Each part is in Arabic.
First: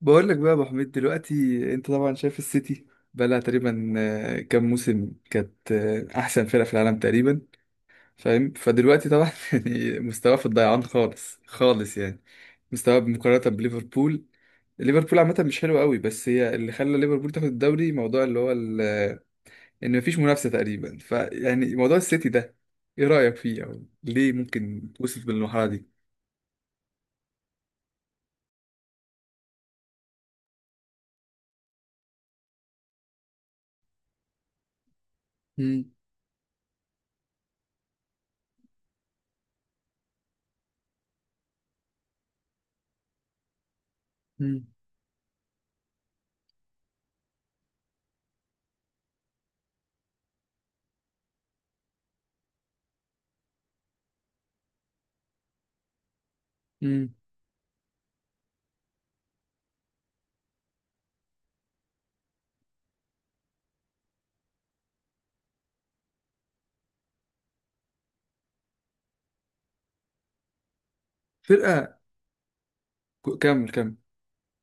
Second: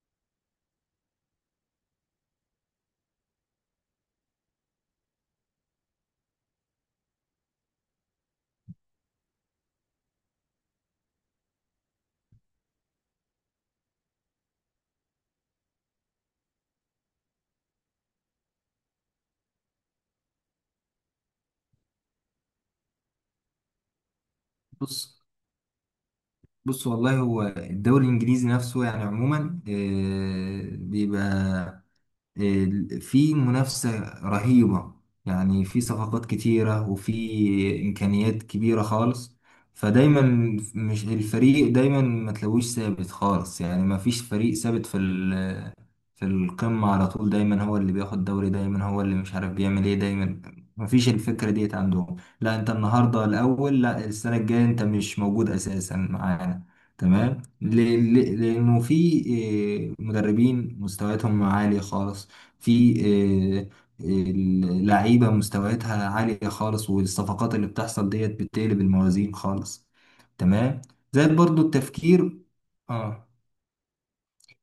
بقول لك بقى يا ابو حميد دلوقتي، انت طبعا شايف السيتي بقى لها تقريبا كام موسم كانت احسن فرقه في العالم تقريبا. فاهم؟ فدلوقتي طبعا يعني مستواه في الضيعان خالص خالص، يعني مستواه مقارنه بليفربول. ليفربول عامه مش حلو قوي، بس هي اللي خلى ليفربول تاخد الدوري. موضوع اللي هو ان مفيش منافسه تقريبا، فيعني موضوع السيتي ده ايه رايك فيه؟ او ليه ممكن بص توصل بالمرحله دي؟ بص. والله هو الدوري الانجليزي نفسه، يعني عموما بيبقى في منافسة رهيبة. يعني في مم. صفقات كتيرة وفي إمكانيات كبيرة خالص. فدايما مش الفريق دايما ما تلاقوش ثابت خالص، يعني ما فيش فريق مم. ثابت في في القمة على طول. دايما هو اللي بياخد دوري، دايما هو اللي مش عارف بيعمل ايه، دايما ما فيش الفكرة ديت عندهم. لا انت النهاردة الأول، لا السنة الجاية انت مش موجود أساسا معانا. مم. تمام. لأنه في مدربين مستوياتهم عالية خالص. في آه، آه، لعيبة مستوياتها عالية خالص، والصفقات اللي بتحصل ديت بتقلب الموازين خالص. تمام. زائد برضو فرقه. التفكير اه كمل كمل.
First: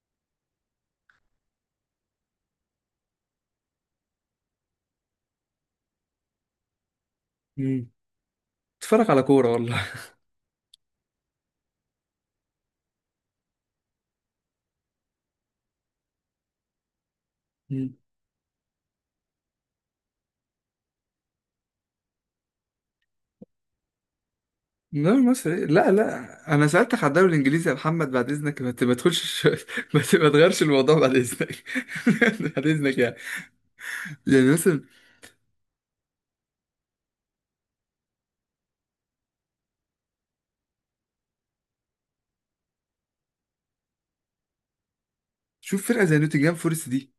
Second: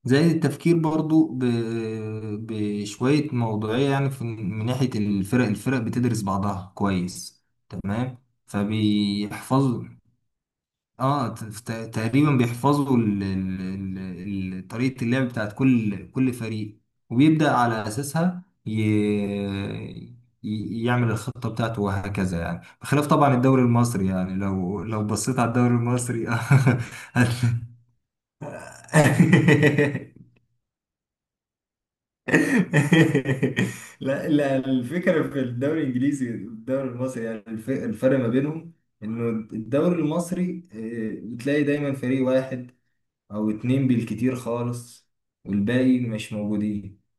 زائد التفكير برضو بشوية موضوعية. يعني من ناحية الفرق بتدرس بعضها كويس. تمام. اتفرج على كورة والله. فبيحفظ اه ت- ت- تقريبا بيحفظوا طريقة اللعب بتاعت كل فريق، وبيبدأ على مم. أساسها يعمل الخطة بتاعته، وهكذا. يعني بخلاف طبعا الدوري المصري، يعني لو الدوري بصيت على المصري، الدوري لا لا المصري. انا سألتك على الدوري الانجليزي يا محمد، بعد اذنك ما تدخلش، ما تغيرش الموضوع بعد اذنك. بعد اذنك يعني. لا يعني لا، مثلا الفكرة في الدوري الإنجليزي والدوري المصري، يعني الفرق ما بينهم إنه الدوري المصري بتلاقي دايما فريق واحد او اتنين بالكتير خالص، شوف والباقي فرقة زي مش نوتنجهام فورست موجودين. دي.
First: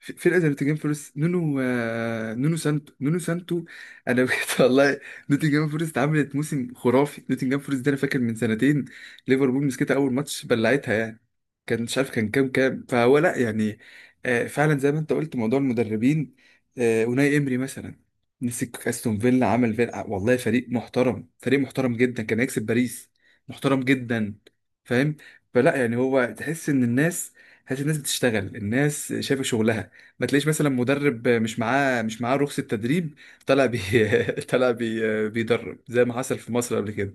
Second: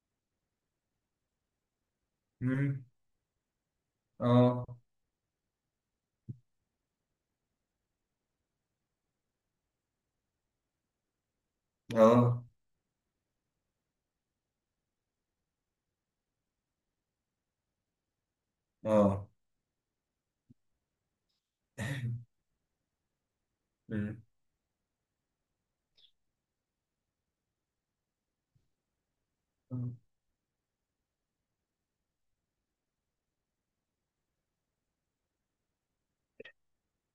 فرقة زي نوتنجهام فورست، نونو نونو مم. سانتو، نونو سانتو. انا بجد اه، والله. نوتنجهام فورست عملت موسم خرافي. نوتنجهام فورست ده انا فاكر من سنتين ليفربول مسكتها اول ماتش بلعتها يعني. كان مش عارف كان اه، كام فهو، لا يعني. فعلا زي ما انت قلت موضوع المدربين. اوناي امري مثلا مسك استون اه. فيلا، عمل فيلا والله فريق محترم، فريق محترم جدا، كان هيكسب باريس. محترم مم. جدا. فاهم؟ فلا يعني، هو تحس ان الناس، تحس الناس بتشتغل، الناس شايفه شغلها. ما تلاقيش مثلا مدرب مش معاه رخصة تدريب. طلع بي طلع بي بيدرب زي ما حصل في مصر قبل كده.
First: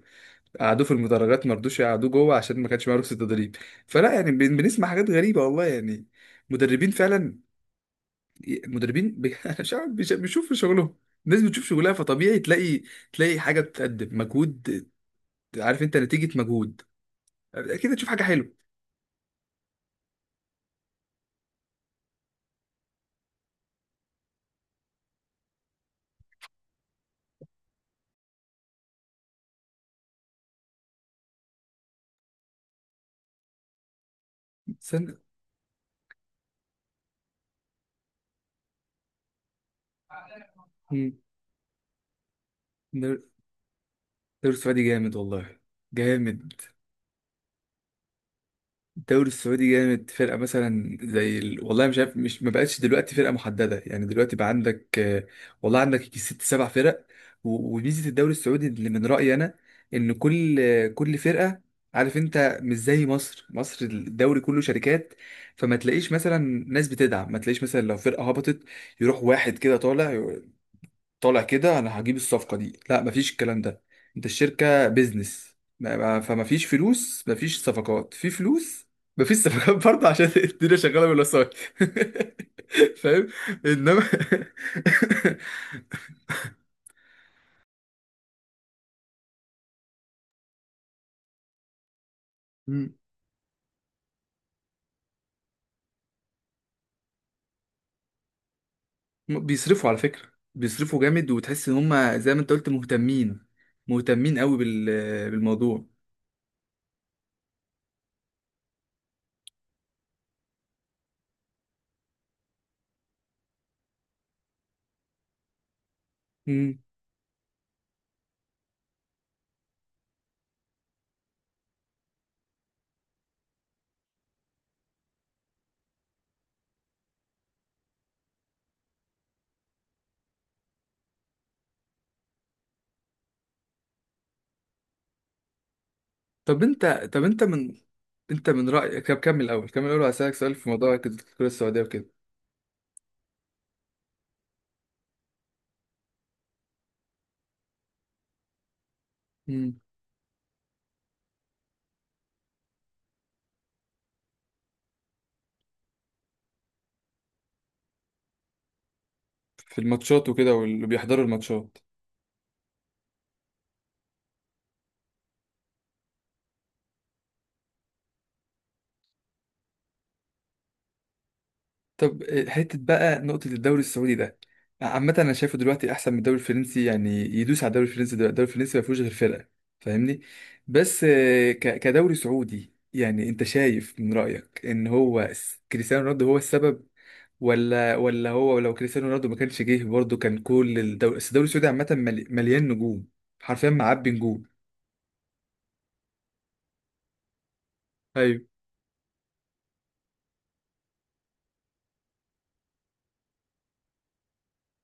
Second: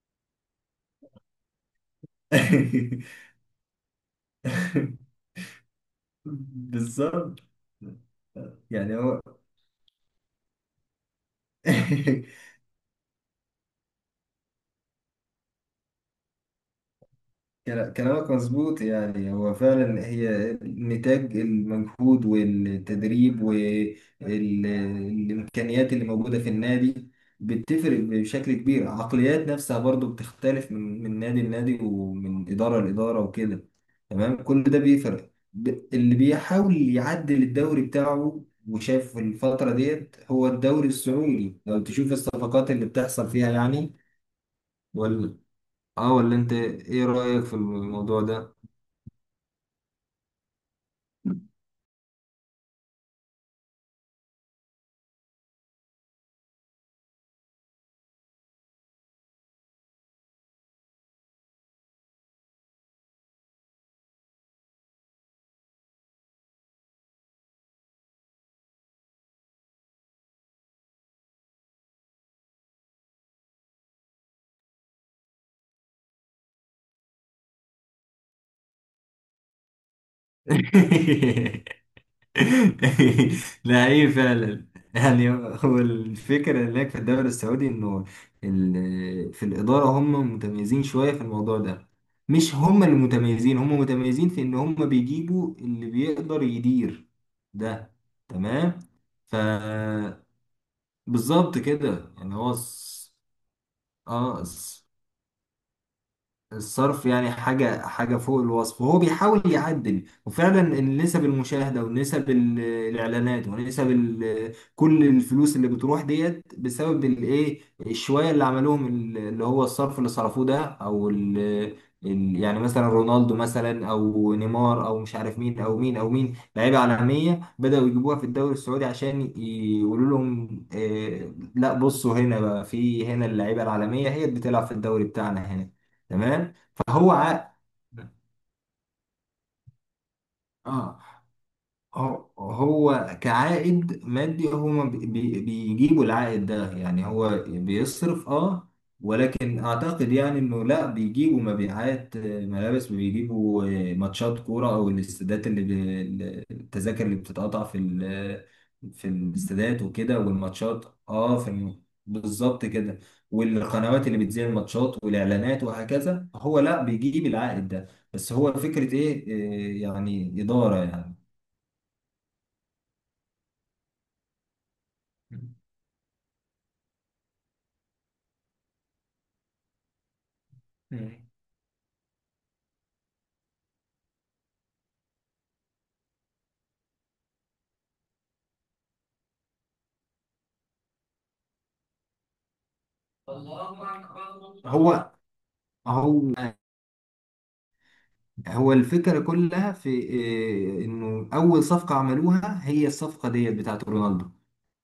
قعدوه في المدرجات، ما رضوش يقعدوه جوه عشان ما كانش معاه رخصة تدريب. فلا يعني بنسمع حاجات غريبة والله يعني، مدربين فعلا. بالظبط. يعني مدربين هو. أنا مش عارف بيشوفوا شغلهم. الناس بتشوف شغلها، فطبيعي تلاقي، تلاقي حاجة بتقدم مجهود. عارف انت نتيجة مجهود، اكيد هتشوف حاجة كلامك حلوة. مظبوط. يعني هو فعلا هي نتاج المجهود والتدريب والإمكانيات اللي موجودة في النادي، بتفرق بشكل كبير. عقليات نفسها برضو بتختلف من نادي لنادي، ومن إدارة لإدارة، وكده. تمام، كل ده استنى. بيفرق. اللي بيحاول يعدل الدوري بتاعه وشاف الفترة ديت هو الدوري مم. السعودي، لو تشوف الصفقات اللي الدوري بتحصل فيها يعني. السعودي جامد ولا والله. اه ولا انت جامد. ايه رأيك في الموضوع ده؟ الدوري السعودي جامد. فرقة مثلا زي والله مش عارف، مش ما بقتش دلوقتي فرقة محددة، يعني دلوقتي بقى عندك والله عندك يجي ست سبع فرق. وميزة الدوري السعودي اللي من رأيي أنا، إن كل كل فرقة، عارف أنت، مش زي مصر. مصر الدوري كله شركات، فما تلاقيش مثلا ناس بتدعم، ما تلاقيش مثلا لو فرقة هبطت يروح واحد كده طالع، طالع كده انا هجيب الصفقه دي، لا مفيش الكلام ده. انت الشركه بيزنس، فمفيش فلوس، مفيش صفقات في فلوس، مفيش صفقات برضه عشان الدنيا شغاله بالوسائط. فاهم؟ لا، انما هي فعلا. يعني هو الفكرة هناك في الدوري السعودي إنه في الإدارة هم متميزين شوية في الموضوع ده. مش هم مم. اللي متميزين، هم متميزين في إن هم بيجيبوا اللي بيقدر يدير ده. تمام. ف بيصرفوا على فكره، بيصرفوا جامد، بالظبط وتحس ان كده. هم زي يعني ما انت هو قلت مهتمين، مهتمين اه قوي الس- بالموضوع. الصرف يعني حاجة حاجة فوق الوصف، وهو بيحاول يعدل. وفعلا النسب المشاهدة ونسب الإعلانات ونسب كل الفلوس اللي بتروح ديت مم. بسبب الإيه، الشوية اللي عملوهم، اللي هو الصرف اللي صرفوه ده. يعني مثلا رونالدو مثلا، أو نيمار، أو مش عارف مين أو مين أو مين، لعيبة عالمية بدأوا يجيبوها في الدوري السعودي عشان يقولوا لهم لا بصوا، هنا بقى، في هنا اللعيبة العالمية هي اللي بتلعب في الدوري بتاعنا هنا. تمام. طب انت فهو طب انت ع... من انت من رايك، طب كمل الاول، كمل الاول، وهسالك سؤال في موضوع اه الكره السعوديه وكده. هو كعائد مادي، هما بيجيبوا العائد ده. يعني هو بيصرف، ولكن اعتقد يعني انه لا بيجيبوا مبيعات ملابس، بيجيبوا ماتشات كورة، او الاستادات اللي التذاكر اللي بتتقطع في في في الاستادات وكده، الماتشات وكده والماتشات. واللي بيحضروا الماتشات. بالظبط كده. والقنوات اللي بتذيع الماتشات والاعلانات وهكذا، هو لا بيجيب العائد ده بس، هو فكرة ايه، يعني إدارة يعني. طب حتة بقى نقطة الدوري السعودي ده، عامة أنا شايفه دلوقتي أحسن من الدوري الفرنسي، يعني يدوس على الدوري الفرنسي. دلوقتي الدوري الفرنسي ما فيهوش غير فرقة، فاهمني؟ بس مم. كدوري سعودي يعني، أنت شايف من رأيك إن هو كريستيانو رونالدو هو السبب ولا؟ ولا هو لو كريستيانو رونالدو ما كانش جه برضه، كان كل الدوري، بس الدوري السعودي عامة مليان نجوم، حرفيا معبي نجوم. هو هو أيوه. هو الفكرة كلها في إيه، انه اول صفقة عملوها هي الصفقة ديت بتاعت رونالدو.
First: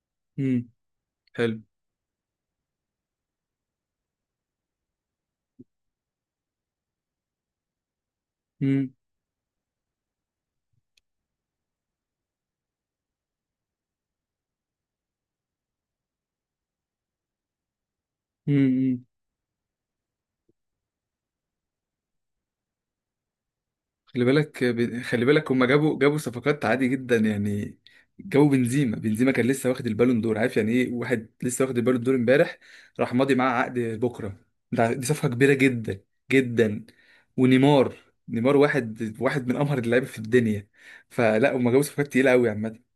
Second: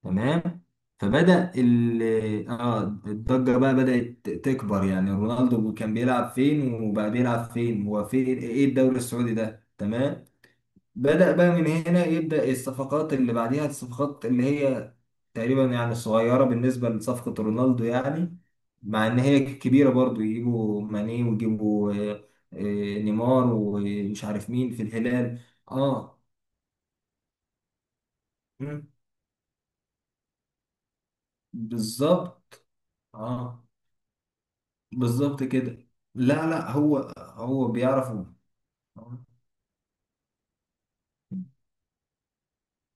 تمام. امم. فبدأ حلو. ال اه الضجة بقى بدأت تكبر. يعني رونالدو كان بيلعب فين وبقى بيلعب فين، هو فين، ايه الدوري السعودي ده. تمام. بدأ بقى من هنا، يبدأ الصفقات اللي بعديها، الصفقات اللي هي تقريبا يعني صغيرة بالنسبة لصفقة رونالدو، يعني امم. مع إن هي كبيرة برضو. يجيبوا ماني ويجيبوا آه، نيمار ومش عارف مين في خلي الهلال. بالك، هما جابوا اه، صفقات عادي جدا يعني. جابوا مم، بنزيما، بنزيما كان لسه واخد البالون دور. عارف يعني ايه واحد لسه واخد البالون دور امبارح بالظبط. راح ماضي معاه اه، عقد بكره؟ ده دي صفقه بالظبط كبيره كده. جدا، لا لا، جدا. هو ونيمار، بيعرف. نيمار واحد من امهر اللعيبه في الدنيا. فلا هما جابوا صفقات تقيله قوي عامه.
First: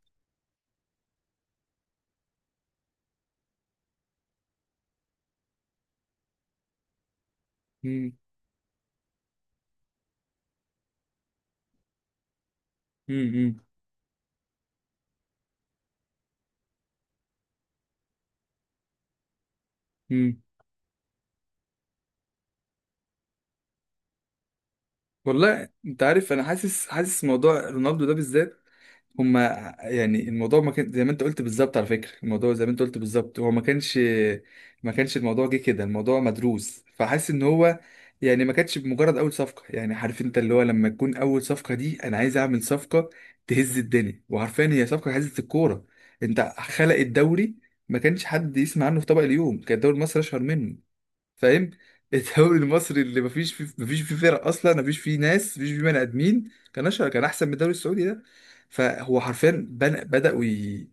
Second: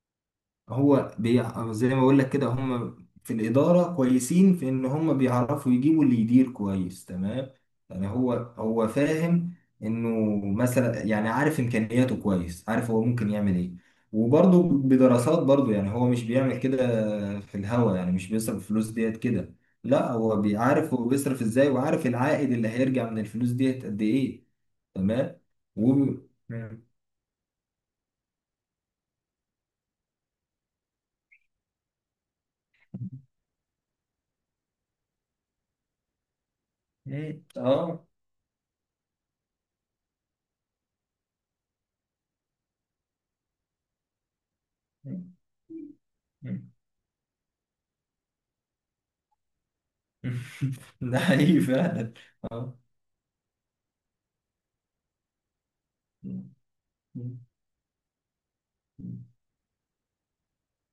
زي ما بقول لك كده، هم في الإدارة كويسين في إن هم بيعرفوا يجيبوا اللي يدير كويس. تمام. يعني مم، هو فاهم إنه مثلا، يعني عارف إمكانياته كويس، عارف هو ممكن مم، يعمل مم، إيه. وبرضه بدراسات برضه، يعني هو مش بيعمل كده في الهوا. يعني مش بيصرف الفلوس ديت كده، لا هو مم. بيعرف هو بيصرف إزاي، وعارف العائد اللي هيرجع من الفلوس ديت قد إيه. تمام. والله انت و... عارف، انا حاسس، حاسس موضوع رونالدو ده بالذات، هما، يعني الموضوع ما كان زي ما انت قلت بالظبط. على فكرة الموضوع زي ما انت قلت بالظبط، هو ما كانش الموضوع جه كده، الموضوع مدروس. فحاسس ان هو مم. يعني ما كانتش بمجرد اول صفقة. يعني عارف انت اللي هو لما تكون اول صفقة دي، انا عايز اعمل صفقة تهز الدنيا، وعارفين هي صفقة هزت الكورة. انت آه. خلق الدوري. ما كانش حد يسمع عنه في طبق اليوم، كان الدوري المصري اشهر منه. ده حقيقي فاهم؟ فعلا. الدوري اه، المصري اللي مفيش فيه فرق اصلا، مفيش فيه ناس، مفيش فيه بني ادمين، كان اشهر، كان احسن من الدوري السعودي ده. فهو حرفيا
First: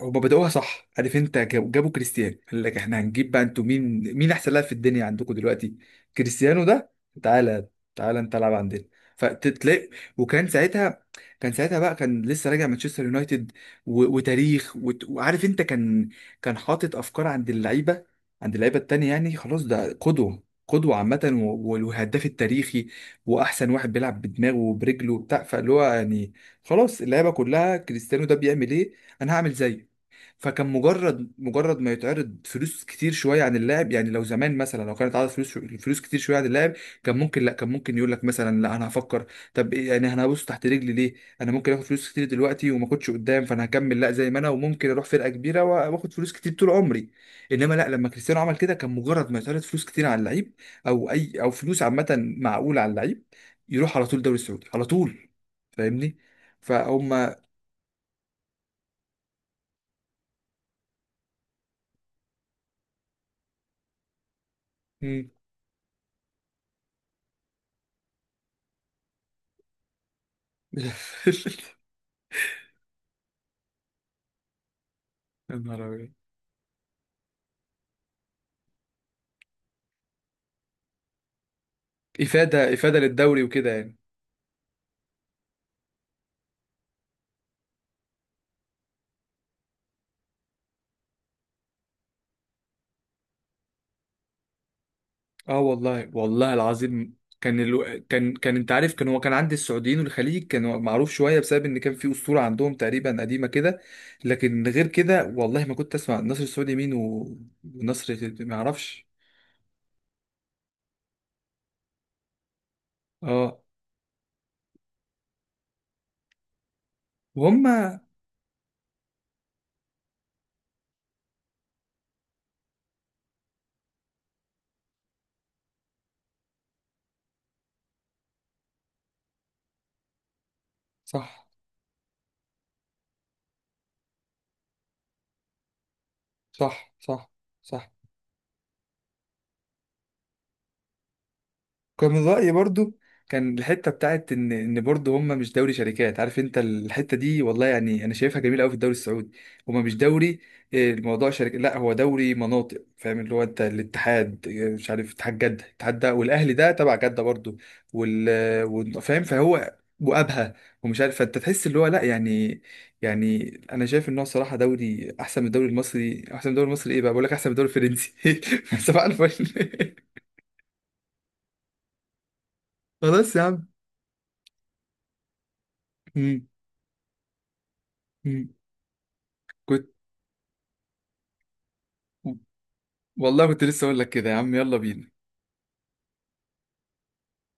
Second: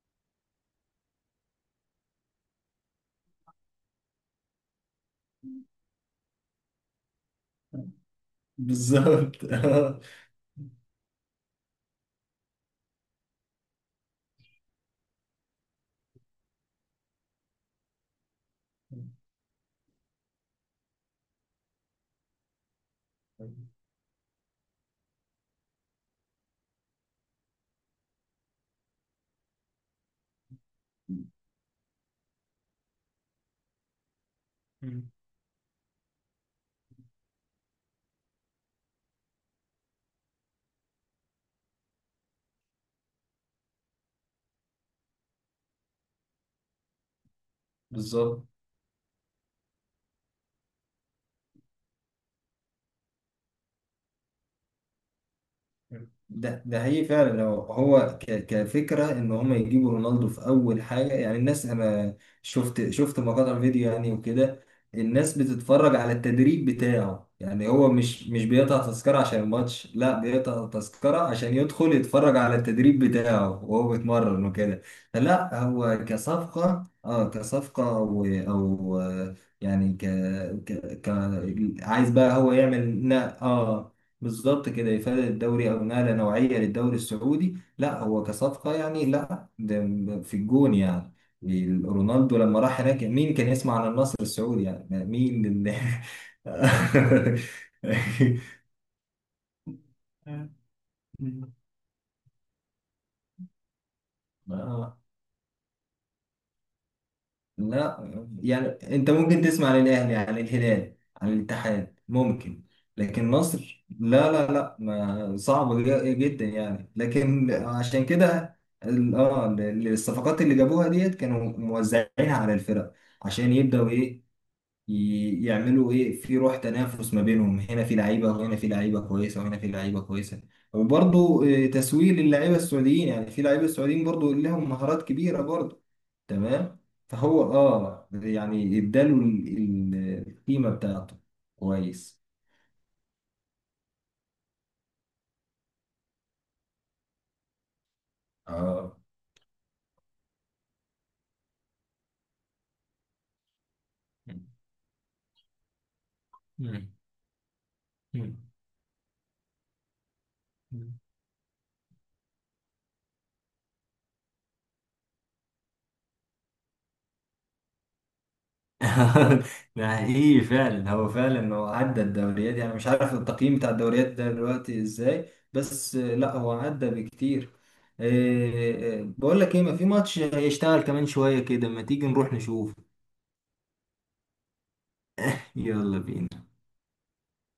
هما بدأوها صح. عارف انت، جابوا كريستيانو، قال لك احنا هنجيب بقى. انتوا مين؟ مين احسن لاعب في الدنيا عندكم دلوقتي؟ كريستيانو ده. تعالى، تعالى انت العب عندنا. بالظبط. فتلاقي، اه. وكان ساعتها، كان ساعتها بقى كان لسه راجع مانشستر يونايتد وتاريخ وعارف انت، كان كان حاطط افكار عند اللعيبه، عند اللعيبه التانية، يعني خلاص ده قدوه، قدوه عامه والهداف التاريخي واحسن واحد بيلعب بدماغه وبرجله وبتاع، فاللي هو يعني خلاص اللعيبه كلها، كريستيانو ده بيعمل ايه؟ انا هعمل زيه. فكان مجرد ما يتعرض فلوس كتير شويه عن اللاعب. يعني لو زمان مثلا لو كانت عرض فلوس كتير شويه عن اللاعب، كان ممكن لا، كان ممكن يقول لك مثلا لا انا هفكر، طب إيه يعني انا هبص تحت رجلي ليه؟ انا ممكن اخد فلوس كتير دلوقتي وما اخدش قدام، فانا هكمل لا زي ما انا، وممكن اروح فرقه كبيره واخد فلوس كتير طول عمري. انما لا، لما كريستيانو بالظبط. عمل كده، كان مجرد ما يتعرض فلوس كتير على اللعيب او اي، او فلوس عامه معقوله على اللعيب، يروح على طول الدوري السعودي على طول. فاهمني؟ ده حقيقي فهم. فعلا. هو كفكره ان هم يجيبوا رونالدو في اول حاجه، يعني الناس، انا شفت مقاطع فيديو يعني وكده. مم. الناس بتتفرج على التدريب بتاعه. يعني هو مش بيقطع تذكره عشان الماتش، لا بيقطع تذكره عشان يدخل يتفرج على التدريب بتاعه وهو بيتمرن وكده. يا فلا، نهار هو أبيض. كصفقه او يعني عايز بقى هو افاده، افاده يعمل للدوري وكده يعني. بالظبط كده، إفادة الدوري أو نقلة نوعية للدوري السعودي. لا هو كصفقة، يعني لا ده في الجون يعني. رونالدو لما راح هناك، مين كان يسمع عن النصر السعودي، يعني مين اه اللي... والله، والله العظيم، كان كان كان انت عارف، كان هو كان عند السعوديين والخليج كان هو معروف شويه، بسبب ان كان في اسطوره عندهم تقريبا قديمه كده. لكن غير آه. كده والله ما كنت اسمع النصر السعودي مين لا، والنصر ما يعني اعرفش. انت ممكن تسمع عن الاهلي، عن الهلال، عن الاتحاد ممكن. لكن اه. مصر لا لا لا، ما صعبة جدا يعني. لكن وهم. عشان كده الصفقات اللي جابوها ديت كانوا موزعينها على الفرق، عشان يبدأوا يعملوا ايه في روح تنافس ما بينهم، هنا في لعيبه وهنا في لعيبه كويسه وهنا في لعيبه كويسه. وبرضه صح. تسويق للعيبه السعوديين. يعني في لعيبه السعوديين برضه لهم مهارات كبيره برضه. تمام. صح. صح. فهو صح. يعني اداله القيمه بتاعته كان كويس. من رأيي برضو، كان الحتة بتاعت إن برضو هما مش دوري شركات. عارف أنت الحتة دي والله يعني، أنا شايفها جميلة أوي في الدوري اه. السعودي. هما مش دوري، الموضوع شركة، لا هو دوري مناطق. فاهم اللي هو؟ أنت الاتحاد مش عارف، اتحاد جدة، اتحاد ده والأهلي ده مم. تبع جدة برضو، فاهم؟ فهو وأبها مم. ومش عارف. فأنت تحس اللي هو، لا يعني. يعني أنا شايف إن هو صراحة دوري أحسن من الدوري المصري، أحسن من الدوري المصري إيه بقى، بقول لك أحسن من الدوري الفرنسي. صباح الفل. ده حقيقي فعلا. هو فعلا هو عدى الدوريات. يعني مش عارف خلاص التقييم يا بتاع الدوريات ده دلوقتي ازاي، بس لا عم. هو عدى بكتير. مم. بقول لك ايه، ما في كنت، ماتش، هيشتغل كمان شوية كده، ما تيجي نروح نشوف. والله كنت لسه اقول لك كده يا عم، يلا بينا. يلا بينا.